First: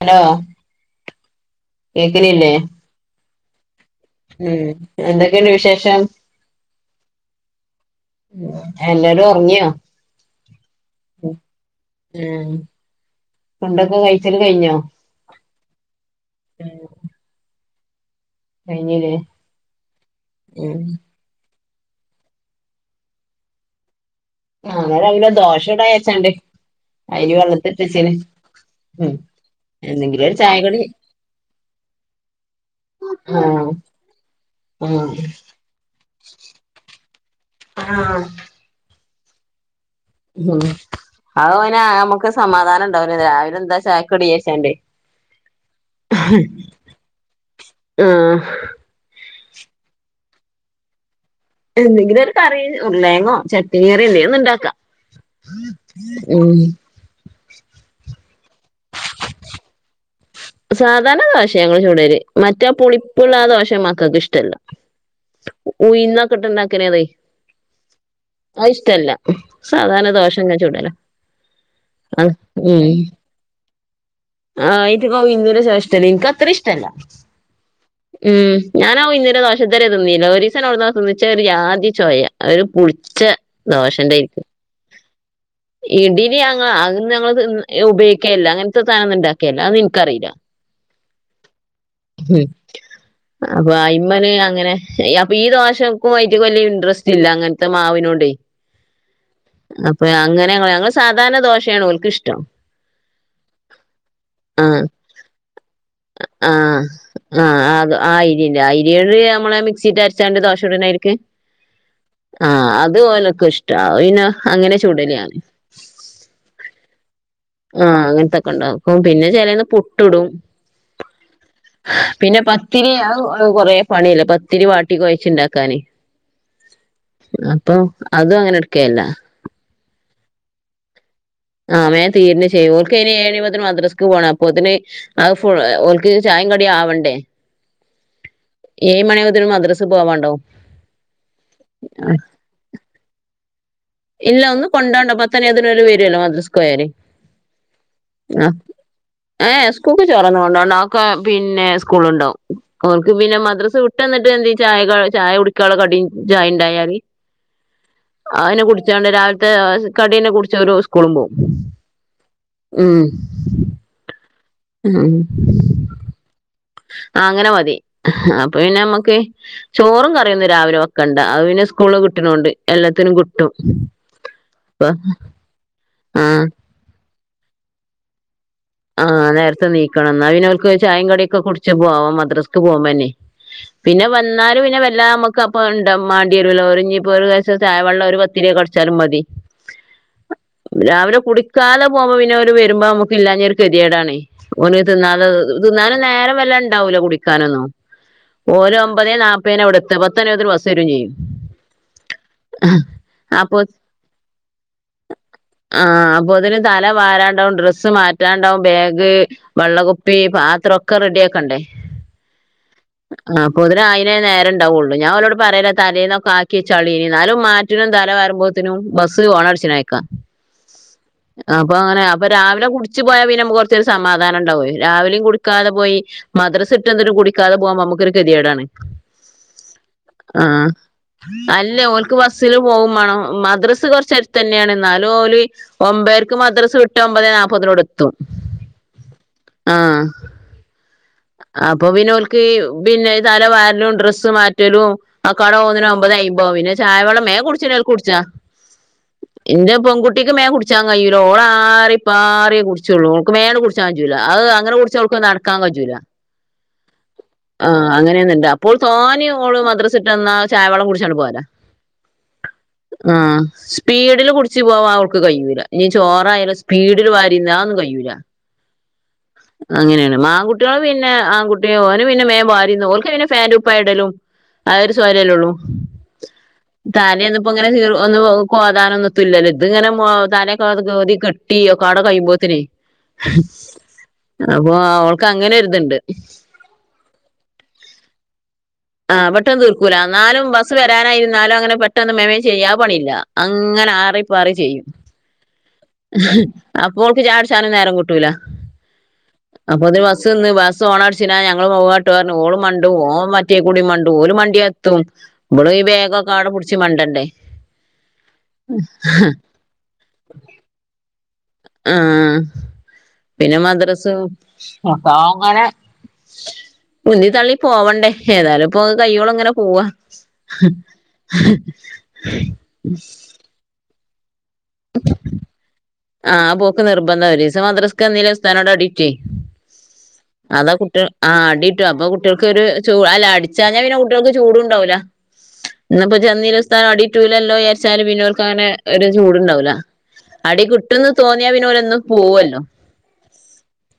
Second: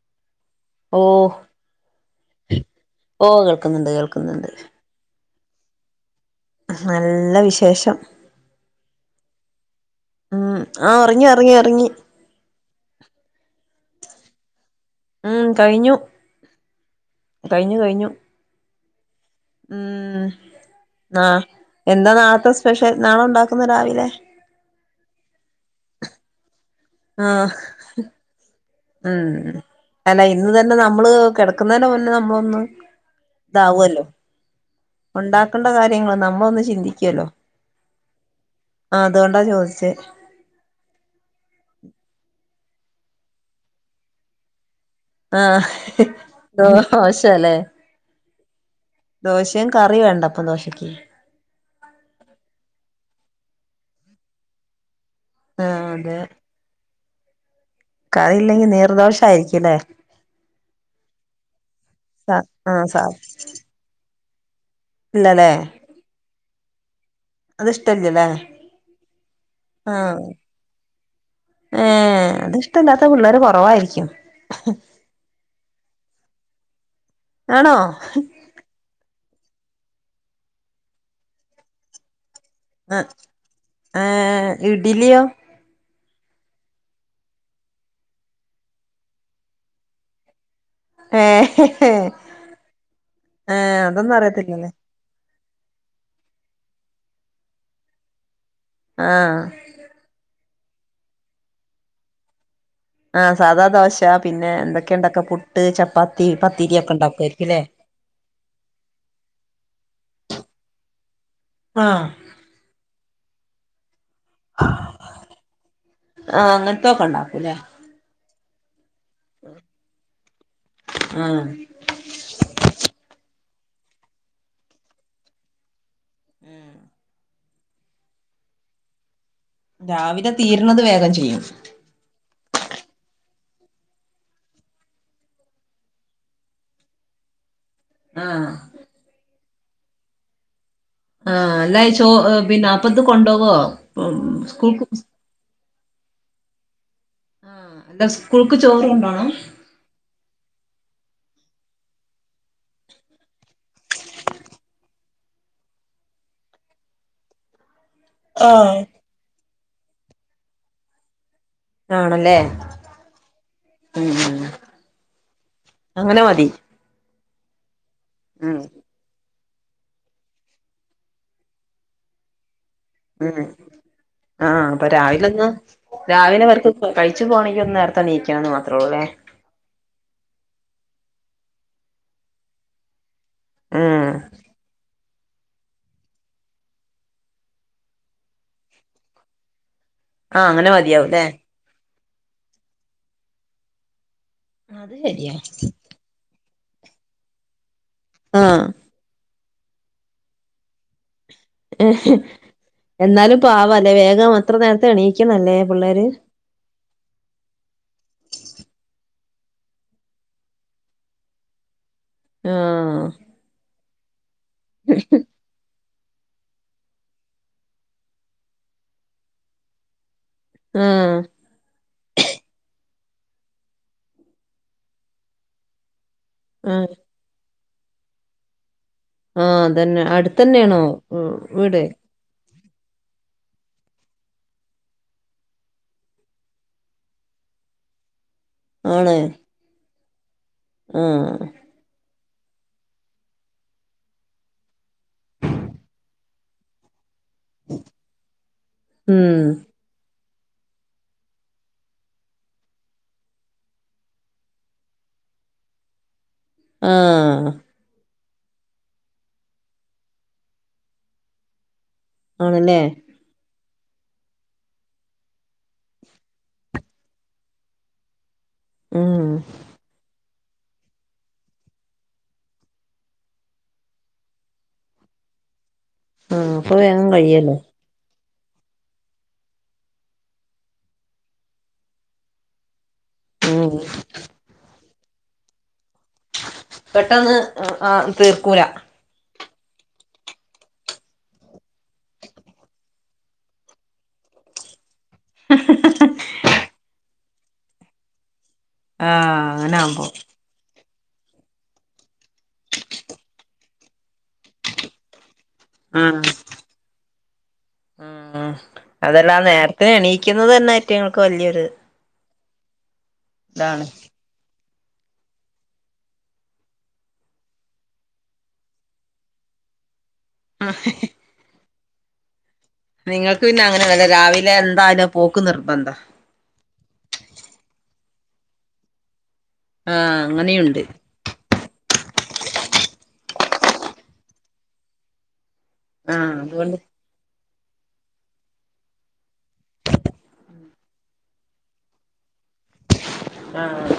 Hello ഓഹ് കേക്കണില്ലേ? ഓഹ് കേൾക്കുന്നുണ്ട് കേൾ ഉം എന്തൊക്കെയുണ്ട് വിശേഷം? നല്ല വിശേഷം. എല്ലാരും ഉറങ്ങിയോ ഉം ആഹ് ഒറങ്ങി ഒറങ്ങി ഒറങ്ങി. ഉം ഫുഡ് ഒക്കെ കഴിച്ചല് കഴിഞ്ഞോ? ഉം. കഴിഞ്ഞു കഴിഞ്ഞു കഴിഞ്ഞു കഴിഞ്ഞില്ലേ? ഉം ഉം ആഹ് എന്താ നാളത്തെ സ്പെഷ്യൽ നാളെഉണ്ടാക്കുന്നത് രാവിലെ? ആങ്ങര അങ്ങന ദോഷം ഇട വച്ചണ്ട് ആ അയിന് വെള്ളത്തിപ്പിച്ചന് ഉം അല്ല ഇന്ന് തന്നെ നമ്മള് കിടക്കുന്നതിന് മുന്നേ നമ്മളൊന്ന് ആഹ് ഇതാവല്ലോ ആഹ് ഉണ്ടാക്കേണ്ട കാര്യങ്ങോ നമ്മളൊന്ന് ചിന്തിക്കല്ലോ ആഹ് ആ അതുകൊണ്ടാ ചോദിച്ചേ [unintelligible] നമുക്ക് സമാധാനം ഉണ്ടാവന രാവിലെ എന്താ ചാക്കടിയശന്റെ ആ ഹ് ദോഷ ലേ ആഹ ദോശയും കറി വേണ്ടപ്പം ദോശക് എന്തെങ്കിലും ഒരു കറി ഉർലേങ്ങോ ചട്ന കറിയല്ലേ ഒന്ന് ഉണ്ടാക്കാം ആ ഉം കറിയില്ലെങ്കി നീർദോഷായിരിക്കുംല്ലേ സാധാരണ ദോശയ ഞങ്ങള്ൾ ചൂടല് സ മറ്റേ ആ സ പുളിപ്പള്ള ആ ദോശ മക്കൾക്ക് ഇഷ്ടമല്ല ഇല്ലലേ ഉയിന്നൊക്കെട്ട്ണ്ടാക്കിണത് അത് ഇഷ്ടല്ലല്ലേ ആ ഇഷ്ടല്ല സാധാരണ ദോഷങ്ങെ ചൂടല്ലോ ഏ അത് ഇഷ്ടമല്ലാത്ത പിള്ളേര് കുറവായിരിക്കും ആ ഇത്ക്ക ഇന്ദൂര ശേഷഷ്ടല്ല നിനിക്ക അത്ര ഇഷ്ടല്ല ആണോ ഉം ഞാനാ ഉയുനിന്റ ദോഷത്തരെ തിന്നില്ല ഒരു ദിവസം എവിടെനോ തി ന്ന ഒരു ജാദിചോയ അതൊര് ആ പുളിച്ച ഏ ദോശന്റൊയിരിക്ക ഇഡ്ലിയോ ഇടിലി ഞ അത് ഞങ്ങള് ഉപയോഗിക്കുകല്ലോ അങ്ങനത്തെഥനംന്ന ഉണ്ടാക്കിയല്ലോ അതെ ഇന്ക് അറീല ഏ ഏ അപ്പൊ അതൊന്നും അയിമ്മന് അറിയത്തില്ലല്ലേ അങ്ങനെ അപ്പൊ ഈ ദോഷക്കുമായിട്ട് വലിയ ഇൻടറസ്റ്റ് ഇല്ല അങ്ങനത്തെ മാവിനോട് ആഹ അപ്പൊ അങ്ങനെ ഞങ്ങൾ സാധാരണ ദോശയാണ്ഓലക്ക ഇഷ്ടം ആ സാദാ ദോശ ഉച്ച പിന്നെ ആഹ് എന്തൊക്കെയ ഉണ്ടാക്കുക പുട്ട് ചപ്പാത്തി പത്തിരിയൊക്കെ ഉണ്ടാക്കുവമായ ആഅത് ആയി ഇരി അരിയോട് നമ്മെ മിക്സിട്ട് അരച്ചാണ്ട് ദോശ ഇടനയിരിക്ക് ആഹ ആ അത് ഓലൊക്കെ ഇഷ്ട പിന്നെ അങ്ങനെ ചൂടലിയാണ് ആ അങ്ങനത്തൊക്കെ ണ്ടാക്കൂല്ലേ ആഹ അങ്ങനത്തൊക്കെ ഉണ്ടാക്കും പിന്നെ ചിലന്ന് പുട്ട്ടും ആഹ് പിന്നെ പത്തിരി കൊറെ പണിയല്ല പത്തിരി വാട്ടി കഴച്ചുണ്ടാക്കാന് [inaudible] അപ്പൊ അതും അങ്ങനെ എടുക്കെല്ല. രാവില തീരണത് വേഗം ചെയ്യും ആ വേഗം തീരണ് ശെരി ഓർക്ക് ഇനി ഏഴ് പത്തിന് മദ്രാസ്ക്ക് പോണം അപ്പത്തിന് അത് [unintelligible] ഓൾക്ക് ചായേം കടിയും ആവണ്ടേ ആഹ് ഏഴ് മണി മുതല് മദ്രസ് പോവാണ്ടാവും ആഹ് അല്ലാ ചോ പിന്നെ അപ്പത് കൊണ്ടോവൊ ഇല്ല ഒന്നുംകൊണ്ടോ [unintelligible] കല്യാണത്തിന് അവര് വരൂവല്ലോ മദ്രസ്ക് പോയാല് ആഹ് അല്ല ആഹ് സ്കൂൾക്ക് ചോറ് കൊണ്ടോണം ഏഹ് കുക്ക് ചോറന്ന കൊണ്ടോവണം അവക്ക് പിന്നെ സ്കൂളുണ്ടാവും ഓൾക്ക് പിന്നെ മദ്രസ് വിട്ട് വന്നിട്ട് എന്തേലും ചായ ചായ കുടിക്കുള്ള കടീം ചായ ഇണ്ടായാല് [inaudible] അത് പിന്ന കുടിച്ചോണ്ട് രാവിലത്തെ കടീനെ കുടിച്ച ഒരു സ്കൂളും പോകും ആണല്ലേ മ് മ് അങ്ങനെ മതി. അങ്ങനെ മതി, അപ്പൊ ഉം പിന്നെ നമ്മ- ക്കെ ചോറും കറിയൊന്നും രാവിലെ വെക്കണ്ട, അത് പിന്നെ സ്കൂള് കിട്ടണോണ്ട് എല്ലാ- ഉം ആഹ് അപ്പൊ രാവിലൊന്ന് ആ രാവിലെവർക്ക് കഴിച്ച് പോണങ്കി ഒന്ന് നേരത്തെണീക്കും ക്കാന്ന് [unintelligible] മാത്രൊള്ള് ആഹ് നേരത്തെണീക്കണം എന്നാപ്പിന്നോർക്കോയ് ചായേം കടിയൊക്കെ കുടിച്ച് പോം മദ്രസക്ക് പോവമ്പിനി ഉം പിന്നെ വന്നാലും പിന്നെ വല്ല മക്ക് ക്കപ്പണ്ട മണ്ടിയരുവല ഓര് ഞ്ഞിപ്പോ ഒരു [unintelligible] ചായ വെള്ളം ഒരു പത്തിരിയോ കടിച്ചാലും മതി ആഹ് അങ്ങനെ രാവിലെ മതിയാവുംല്ലേ കുടിക്കാതെ പോവമ്പ പിന്നോര് വരുമ്പൊ മ്മക്ക് ഇല്ലാഞ്ഞൊരു കെതികേടാണെ ഓന് അത് തിന്നാത് ശരിയാ തിന്നാനും നേരം വല്ല ഇണ്ടാവൂല്ല കുടിക്കാനൊന്നും ആഹ് ഓരോ ഒമ്പതെ നാപ്പേനെവടുത്ത പത്തണിവുബോത്തിന് ബസ്സരേം ചെയ്യും [unintelligible] എന്നാലും അപ്പൊ പാവല്ലേ വേഗം അത്ര നേരത്തെ എണീക്ക്ണ് ല്ലേ പിള്ളേര് ആഹ് അപ്പോത്തിന് തല വാരാണ്ടാവും ഡ്രസ്സ് മാറ്റ റ്റാണ്ടാവ് ബാഗ് വെള്ളകുപ്പി പാത്രൊക്കെ റെഡിയാക്കണ്ടേ ആഹ് ആഹ് പൊ [unintelligible] അയിനേ നേരുണ്ടാവുള്ളൂ ഞാനോലോട് പറയല തലേന്നൊക്കെ ആക്കിവെച്ചാളി എന്നാലും മാറ്റിനും തല വാരുമ്പോത്തിനും ബസ് ഓണടിച്ചിനക്കാ ആഹ് അപ്പൊ അങ്ങനെ അപ്പൊ രാവിലെ കുടിച്ച് പോയാ പിന്നെ മ്മക്ക് കൊറച്ചരു സമാധാനുണ്ടാവെ രാവിലേം കുടിക്കാതെ പോയി മദ്രസ് ആഹ് വിട്ടന്നിട്ടും കുടിക്കാതെ പോവും മ്പൊ നമുക്കൊരു കെതികേടാണ് ആഹ് അതന്നെ അടുത്തെന്നാണോ [unintelligible] അല്ല വീട് ഓൽക്ക് ബസ്സില് പോകുവേണം മദ്രസ് കുറച്ചടുത്തെന്നെയാണ് എന്നാലും ഓലി ഒമ്പേരക്ക് മദ്രസവിട്ട ഒമ്പത് നാപ്പതിനോടെത്തും ആണ് ആഹ് ആഹ് അപ്പൊപ്പിനോൽക്ക് പിന്നെ തലവാരലും ഡ്രെസ്സ് മാറ്റലും അക്കാടപോന്നേനൊ ഒമ്പതയ്മ്പൊതാവും പിന്നെ ചായ വെള്ളം മേ കുടിച്ചിനെ കുടിച്ചാ ഉം ഇന്റെ പെൺകുട്ടിക്ക് മേൻ കുടിച്ചാൻ കയ്യൂല്ല ഓള് ആറിപ്പാറിയെകുടിച്ചുള്ളൂ ഓൾക്ക് മേ കുടിച്ചാൻ കയ്യൂല്ല അങ്ങനെ കുടിച്ച [unintelligible] നടക്കാൻ കയ്യൂല്ല ആഹ് ആഹ് അങ്ങനെയൊന്നുണ്ട് അപ്പോൾ തോനെ ഓള് മദ്രസിട്ടംവന്നാ ചായ വെള്ളം കുടിച്ചാണ് പോവല ആണല്ലേ ആഹ് സ്പീഡില് കുടിച്ച് പോവാൻ അവൾക്ക് കയ്യൂല ഇനി ചോറായാലു സ്പീഡിൽ വാരിന്ന അഒന്നും കയ്യൂല്ല ഉം അങ്ങനേണ് മാങ്കു പിന്നെ ആൺകുട്ടി ഓന് പിന്നെ മേം വാരിന്ന് ഓൽക്ക് പിന്നെ ഫാന്റുകുപ്പായ ഇടലും അതൊരു സ്വര [unintelligible] ല്ലേള്ളൂ ഉം അപ്പൊ വേഗം താനെന്ന [unintelligible] പ്പോ കഴിയല്ലോ ഇങ്ങനെ ഒന്ന് കോതാനൊന്നുതുല്ലല്ലോ ഇത് ഇങ്ങനെ മ താനെ കോതി കെട്ടി കാട കയ്യുമ്പോത്തനേ ഉം അപ്പൊ ഓൾക്ക് അങ്ങനോരിതൊണ്ട് പെട്ടെന്ന് ആഹ് തീർക്കൂല ആഹ് പെട്ടെന്ന് തീർക്കൂല എന്നാലും ബസ്സ് വരാനായിരുന്നാലും അങ്ങനെ പെട്ടെന്ന് മേമേം ചെയ്യാ ആ പണിയില്ല അങ്ങനെ ആറിപ്പാറി ചെയ്യും ഹ ഹ ഹ അപ്പോൾക്ക് ചായടിച്ചനും നേരം കിട്ടൂല ആഹ് അങ്ങനാവുമ്പോ അപ്പൊതിന്ന് ബസി സോണ [unintelligible] അടിച്ചിന ഞങ്ങള് പോവാട്ടൊറഞ്ഞ് ഓള് മണ്ടും ഓൻ മറ്റേ കൂടി മണ്ടും ഓ ൻ മണ്ടിയാത്തും ഇവളു ഈ ആഹ് ബേഗെക്കാടെ പിടിച്ച് മണ്ടണ്ടേ ഇതി [unintelligible] നെ എണീക്കുന്നതന്നെ ഈറ്റേങ്ങൾക്ക് വല്യൊരു ആഹ് പിന്നെ മദ്രസും മൊത്തോങ്ങനെ ഉന്തീ തള്ളി പോവണ്ടേ ഏതായാലിപ്പോ കയ്യോളിങ്ങനെ പോവാ [unintelligible] ങ്ങൾക്ക് പിന്നെ അങ്ങനെന്നല്ല രാവിലെ എന്തായാലും പോക്ക് നിർബന്ധാ. ആഹ് പോക്ക് നിർബന്ധം ഒരീസം മദ്രസക്ക് വന്നീലെങ്കി ഉസ്ഥാനോട് അടിട്ടു യ് ആഹ് അതാ അങ്ങനെയുണ്ട് കുട്യോൾ ആഹ് അടിട്ടും അപ്പൊ കുട്ടികൾക്കൊര് ചൂ അല്ല അടിച്ചഞ്ഞാ പിന്നെ കുട്ടികൾക്ക് ഒര് ചൂടുണ്ടാവൂല ന്ന്പ്പൊ ആഹ് ചെന്നീലെങ്കി അതുകൊണ്ട് ഉസ്താദടി റ്റൂലല്ലോ വിചാരിച്ചാല് പിന്നെവർക്ക് അങ്ങനെ ഒരു ചൂടുണ്ടാവില്ല അടി കിട്ടു- പട്ടന്ന് തോന്നിയാ പിന്നെന്നും ഓല് പോവല്ലോ ആഹ്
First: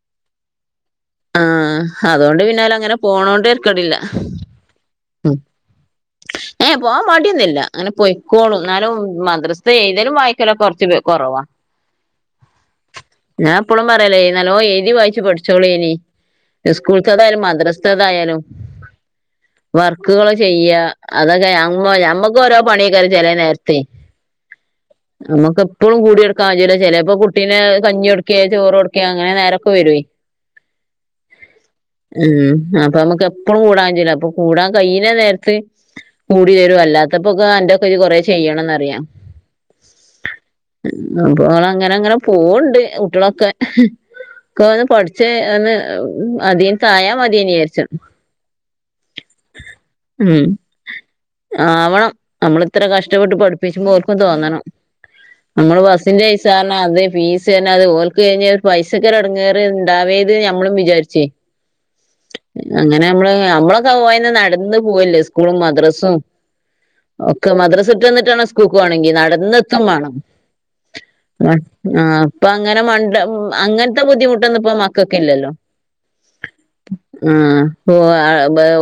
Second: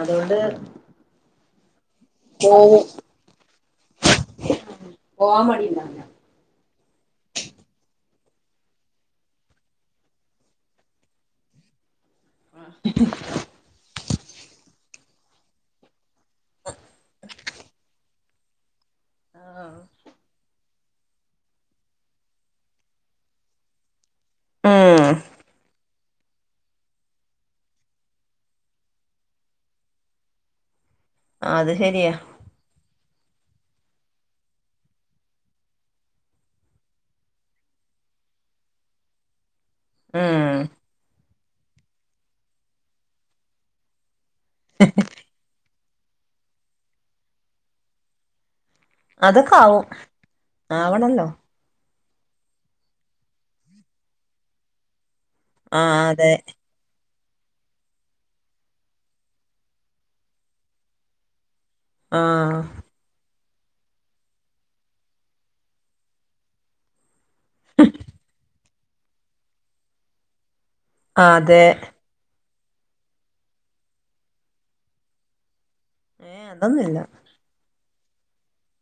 അത്കൊണ്ട് ആ അതുകൊണ്ട് പിന്നാല അങ്ങനെ പോണോണ്ട് തരക്കെടില്ല പോവാൻ മടിണ്ടാവൂല്ല ഏഹ് പോവാൻ മടിയൊന്നുല്ല. അങ്ങനെ പൊയിക്കോളും എന്നാലും മദ്രസ്ഥ എയ്തലും വായിക്കലും കൊറച്ച് കുറവാ ആഹ് ഞാൻപ്പളും പറയലാ നാല്ലോം എഴ്തി വായിച് പഠിച്ചോളീ യ്നി സ്കൂളത്തതായാലും മദ്റസത്തേതായാലും വർക്കുകൾ ചെയ്യാ അതൊക്കെ ഞമ്മ ഞമ്മക്ക് ഓരോ പണിയ്‌ക്കാരം ചെല നേരത്തെ ഉം നമ്മുക്ക് പ്പോൊഴും കുടെ നടക്കാം കയ്യൂ ല ചെലൊപ്പോ കുട്ടീനെക്കെ കഞ്ഞി കൊട്ക്കെ ചോറ് കൊടുക്കേ അങ്ങനെ നേരൊക്കെ വരൊ അത് ശരിയാ ഉം അപ്പൊ നമ്മുക്ക് എപ്പഴും കൂടാ കയൂല അപ്പൊ കൂടാൻ കഴയിനേ നേരത്ത് കൂടി തരും അല്ലാത്തപ്പോക്കെ അന്റെക്കെ ഇത് കൊറേ ചെയ്യണംന്ന്റിയാം ഉം അപ്പോള അങ്ങനെ അങ്ങനെ പോ വണ്ണ്ണ്ട് കുട്ടോളൊക്കെ ഇക് ഒന്ന് പഠിച്ച് ഒന്ന് മത മതീന്ന് വിചാരിച്ചും അതൊക്കെ ആവും ഉം ആവണല്ലോ ആവണം നമ്മള ഇത്ര കഷ്ടപ്പെട്ട് പഠിപ്പിച്ചുമ്പോർക്കും തോന്നണം മ്മള് ആഹ് അതെ ബസ്സിന്റെയ്സ ആ അത് ഫീസ്ന്നെ അത് ഓൽക് കഴിഞ്ഞാൽ പൈസക്കെടങ്ങാറ് ഇണ്ടാവേര്ത് ന്ന് ഞമ്മളും വിചാരിച് ആഹ് അങ്ങനെ നമ്മള് നമ്മളൊക്കെ പോയ് ന്നന്ന് നടന്ന് പോവല്ലേ സ്കൂളും മദ്രസും ഒക്കെ മദ്രാസട്ട വന്നിട്ടാണം സ്കൂൾക്കോണങ്കി നടന്നെത്തും വേണം ആഹ് അതെ ആഹ് ഇപ്പൊ അങ്ങനെ മണ്ട അങ്ങനത്തെ ബുദ്ധിമുട്ടൊന്നും പ്പം മക്കക്കില്ലല്ലോ ഏഹ് അതൊന്നുല്ല മം ഓ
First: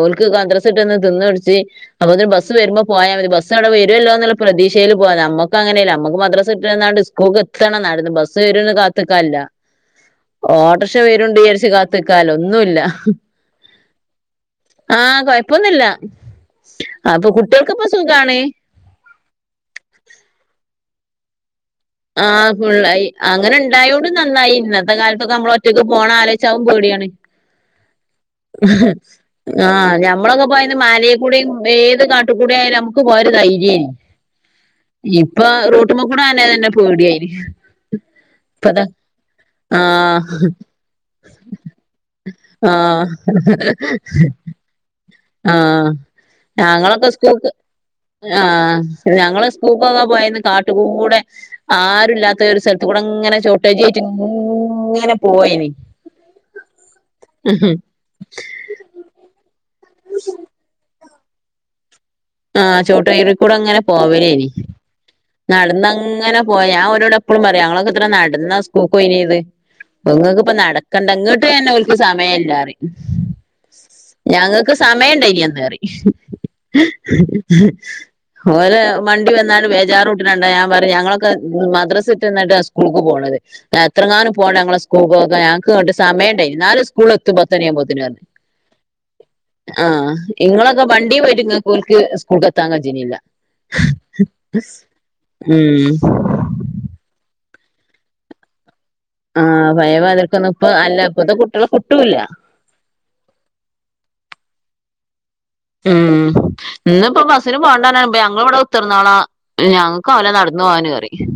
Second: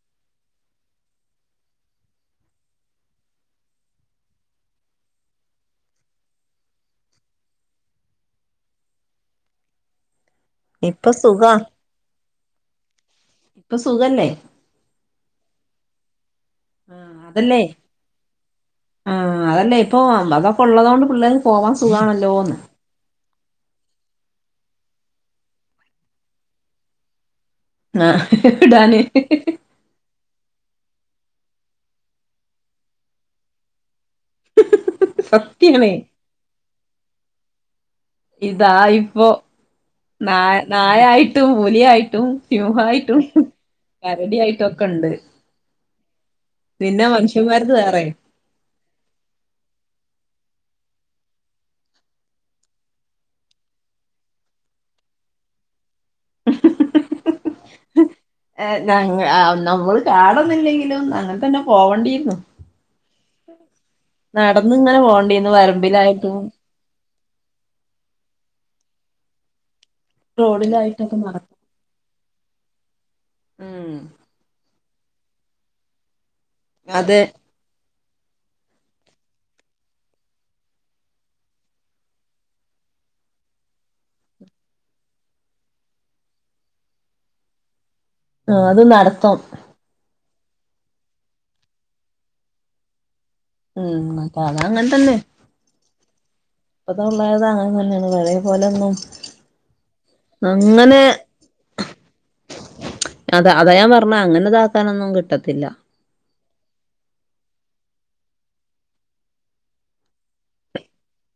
ഓൽക്ക് മദ്രസട്ടന്ന് തിന്നുടിച്ച് അപ്പൊൊ ബസ് വരുമ്പോ പോയാ മതി ബസ്സവടെ വരുല്ലോുള്ള പ്രതീക്ഷയിൽ പോയാ നമുക്ക് അങ്ങനെയല്ല നമ്മക്ക് മദ്രാസ വിട്ടാണ്ടന്ന് സ്- കോക്ക് എത്തണം നടന്ന് ബസ്സ് വരുംന്ന് കാത്ത്ക്കാല്ല [inaudible] ഓട്രോഷ ഇപ്പൊ വേരുണ്ട് സുഖാ വിചരിച്ചണ്ട് കാത്ത് ക്കാല്ല ന്നുംല്ല ഇപ്പൊ സുഖല്ലേ ആഹ് കൊഴപ്പൊന്നുല്ല ആഹ് അപ്പൊ അതല്ലേ കുട്ടികൾക്കിപ്പ സുഖാണ് ആഹ് അതല്ലേ ഇപ്പൊ അതൊക്കെ ഒള്ളതൊണ്ട് പിള്ളേര് പോവാൻ സുഖാണ് ആഹ ഫുുള്ളായി അങ്ങനെ ഉണ്ടായോണ്ടും നന്നായി ഇന്നത്തെ കാലത്തൊക്കെ നമ്മളൊക്കൊറ്റയ്ക്ക് പോണാലോയ്ച്ചാ അതുംപേടിയാണ് ആഹ് ഹ് ഇടാന് ആ ഞമ്മളൊക്കെ പോയ മലിൽ കൂടേം ഏത് കാട്ട്കൂടെ ആയാലും നമുക്ക് പോയ ഒരു ധൈര്യാ യ്ര്ന്ന് ഇപ്പൊ സത്യാണേ റോട്ട്മക്കൂടെ തന്നെ തന്നെ പേടിയായിന് ഇതാ ഇപ്പോ ന നായായിട്ടും പുലിയായിട്ടും സിംഹായിട്ടും കരടിയായിട്ടും ഒക്കെ ഉണ്ട് ആഹ് പിന്നെ ഞങ്ങളൊക്കെ സ്കൂക്ക് മനുഷ്യന്മാരത് വേറെ ആ ഞങ്ങള് സ്കൂക്കൊക്കെ പോയന്ന് കാട്ടു കൂടെ ആരും ഇല്ലാത്ത ഒരു സ്ഥൽത്തു കൂടെ ഇങ്ങനെ ചൗട്ടഅജും ചോയ്ച്ച് ഇങ്ങനെ പോവെനി അ ഉ [unintelligible] ഹെ നങ്ങൾ അ എന്നാ ഓൾ കാടുന്നില്ലെങ്കിലും അങ്ങതന്നെ പോവേണ്ടിയിരുന്നു ആഹ് ചോട്ട ഇറിക്കൂടെ ങ്ങനെ പോവലേനി നടന്ന് ഇങ്ങനെ പോണ്ടിരുന്നു വരമ്പിലായിട്ടും നടന്നങ്ങനെ പോയാ ഞാൻ ഒരടെ ഇപ്പളും പറിം ഞങ്ങളൊക്കെ എത്ര നടന്നാ സ്ക്കൂൾക്ക് പോയിനെത് ഇങ്ങെക്ക് ഇപ്പം റോഡിലായിട്ടും നട്ക്കെണ്ട ഒക്കെ ഇങ്ങെട്ട് നടക്കും എന്നെ ഓൽ സമയില്ലാ പറിം ഉം ഞങ്ങെക്ക് സമയം ഇണ്ടായില്ല ഇന്ന് പറിം അതെ [unintelligible] ഇവടെ മണ്ടി വന്നാണ്ട് ബേജാറൂട്ട്നെ കണ്ടാ ഞാൻ പറിം ഞങ്ങളൊക്കെ മദ്രസ് വിട്ട് വന്ന്ട്ടാ സ്കൂൾക്ക് പോണെത് എത്രങ്ങാനും പോണം ഞങ്ങളെ സ്കൂൾ ക്കെ ഞങ്ങക്ക് ഇങ്ങണ്ട് സമയമണ്ടായി നാലും സ്കൂൾ എത്തും പത്തനിയുമ്പോത്തന് പറഞ്ഞു ആഹ് അത് നട്ത്തം ആഹ് ഇങ്ങളൊക്കെ വണ്ടിപോയിട്ട് നിങ്ങൾക്ക് ഓല്ക് സ്കൂൾക്ക് എത്താൻ കജ്ജ്നില്ല ഉം അത് അത് അങ്ങെൻ തന്നെ ഉം ഇപ്പത്തെ ആവുമ്പം അത് അങ്ങനെ തന്നെയാണ് പഴെ പോലെ ഒന്നും ആഹ് പയേ [unintelligible] ഇപ്പ അല്ല ഇപ്പത്തെ കുട്ടികളെ കുട്ടൂല്ല അതാ അതാ ഞാൻ പർണെ അങ്ങനെ ഇതാക്കാനൊന്നും കിട്ടത്തില്ല ഉം ഇന് ഇപ്പോ ബസ്സിന് പോകേണ്ടപരന്ന ഞങ്ങൾ ഇവിടെ കുത്തർന്നോളാ ഞങ്ങൾക്ക് അവുല നടന്നു പോകാൻ പരിം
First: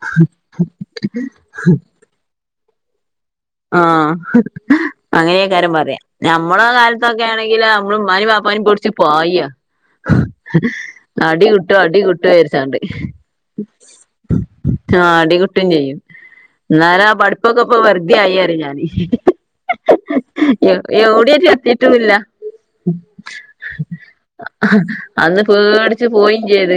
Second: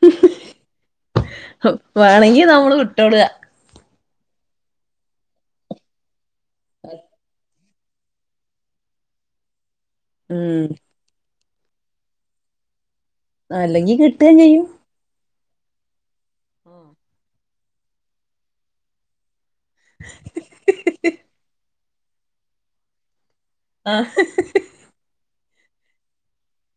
[unintelligible] വേണെങ്കി നമ്മെൾ വിട്ടോളാ ആഹ് അങ്ങനെയ്ക്കാരം പറിയാ ഞമ്മളെ കാൽത്തൊ ക്ക ആണെങ്കിൽ നമ്മള് ഇമാനിം പപാനിം പൊടിച്ച്പായ ഉം അടി കിട്ടോ അടി കിട്ടോ വിചാര്ച്ചാണ്ട് അല്ലെങ്കിൽ കിട്ടെ ചെയ്യും ആ അടികിട്ടും ചെയ്യും എന്നാല ആ പഠിപ്പൊക്കെ ഇപ്പൊ വെറുതെ ആയിന്ന് ഞാന് എവിടെയ ച എത്തിട്ടില്ല ആഹ് അന്ന് പേട്ച്ച് പോയിം ചെയ്ത്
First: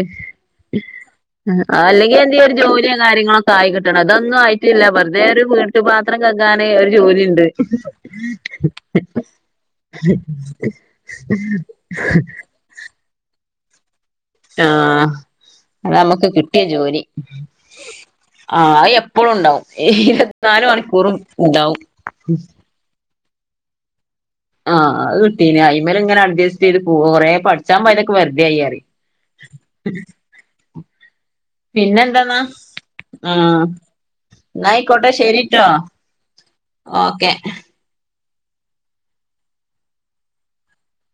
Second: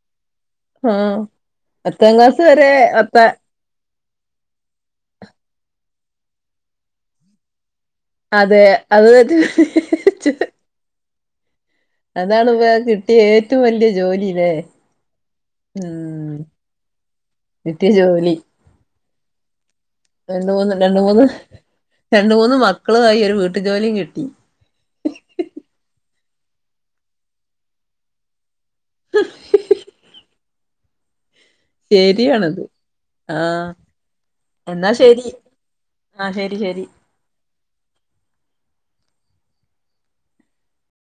ആഹ് അഹ് പത്താം അല്ലെങ്കിൽ ക്ലാസ് എന്തെങ്കിലും ഒര് വരെ ജോലിയോ പത്ത കാര്യങ്ങളൊ തായി കിട്ടണം അതൊന്നും ആയിട്ടില്ല വെറുതെ ഒരു വീട്ടുപാത്രം കെകാൻ ഒരു ജോലിണ്ട് അതെ അത് ത്തന്നെ [unintelligible] [unintelligible] [unintelligible] അതാണ് ഇപ്പ കിട്ടിയ ഏറ്റവും വലിയ ജോലി ആഹ് അതാ അമ്മെക്ക് കിട്ടിയ ജോലി കിട്ടിയ ജോലി ആ അത് എപ്പോഴും ഉണ്ടാവും രണ്ട് ഇരുപത്തിനാല് മൂന്ന് രണ്ട് മണിക്കൂറും മൂന്ന് ഇണ്ടാവും രണ്ട് മൂന്ന് മക്കളും ആയി ഒര് വീട്ടു ജോലിം കിട്ടി ആഹ് അഹ് കിട്ടിന് അയിമെൽ ഇങ്ങനെ അഡ്ജെസ്റ്റ് ചെയ്ത് പോവാ കൊറെ പഠിച്ചാൻ പോയതൊക്കെ വെറ്തെ ആയി പറിയാ ഉ ശരിയാണത് ആഹ് ആഹ എന്നാ എന്നായിക്കോട്ടെ ശരി. ശരിട്ടോ ആ ശരി ശരി. ഓക്കെ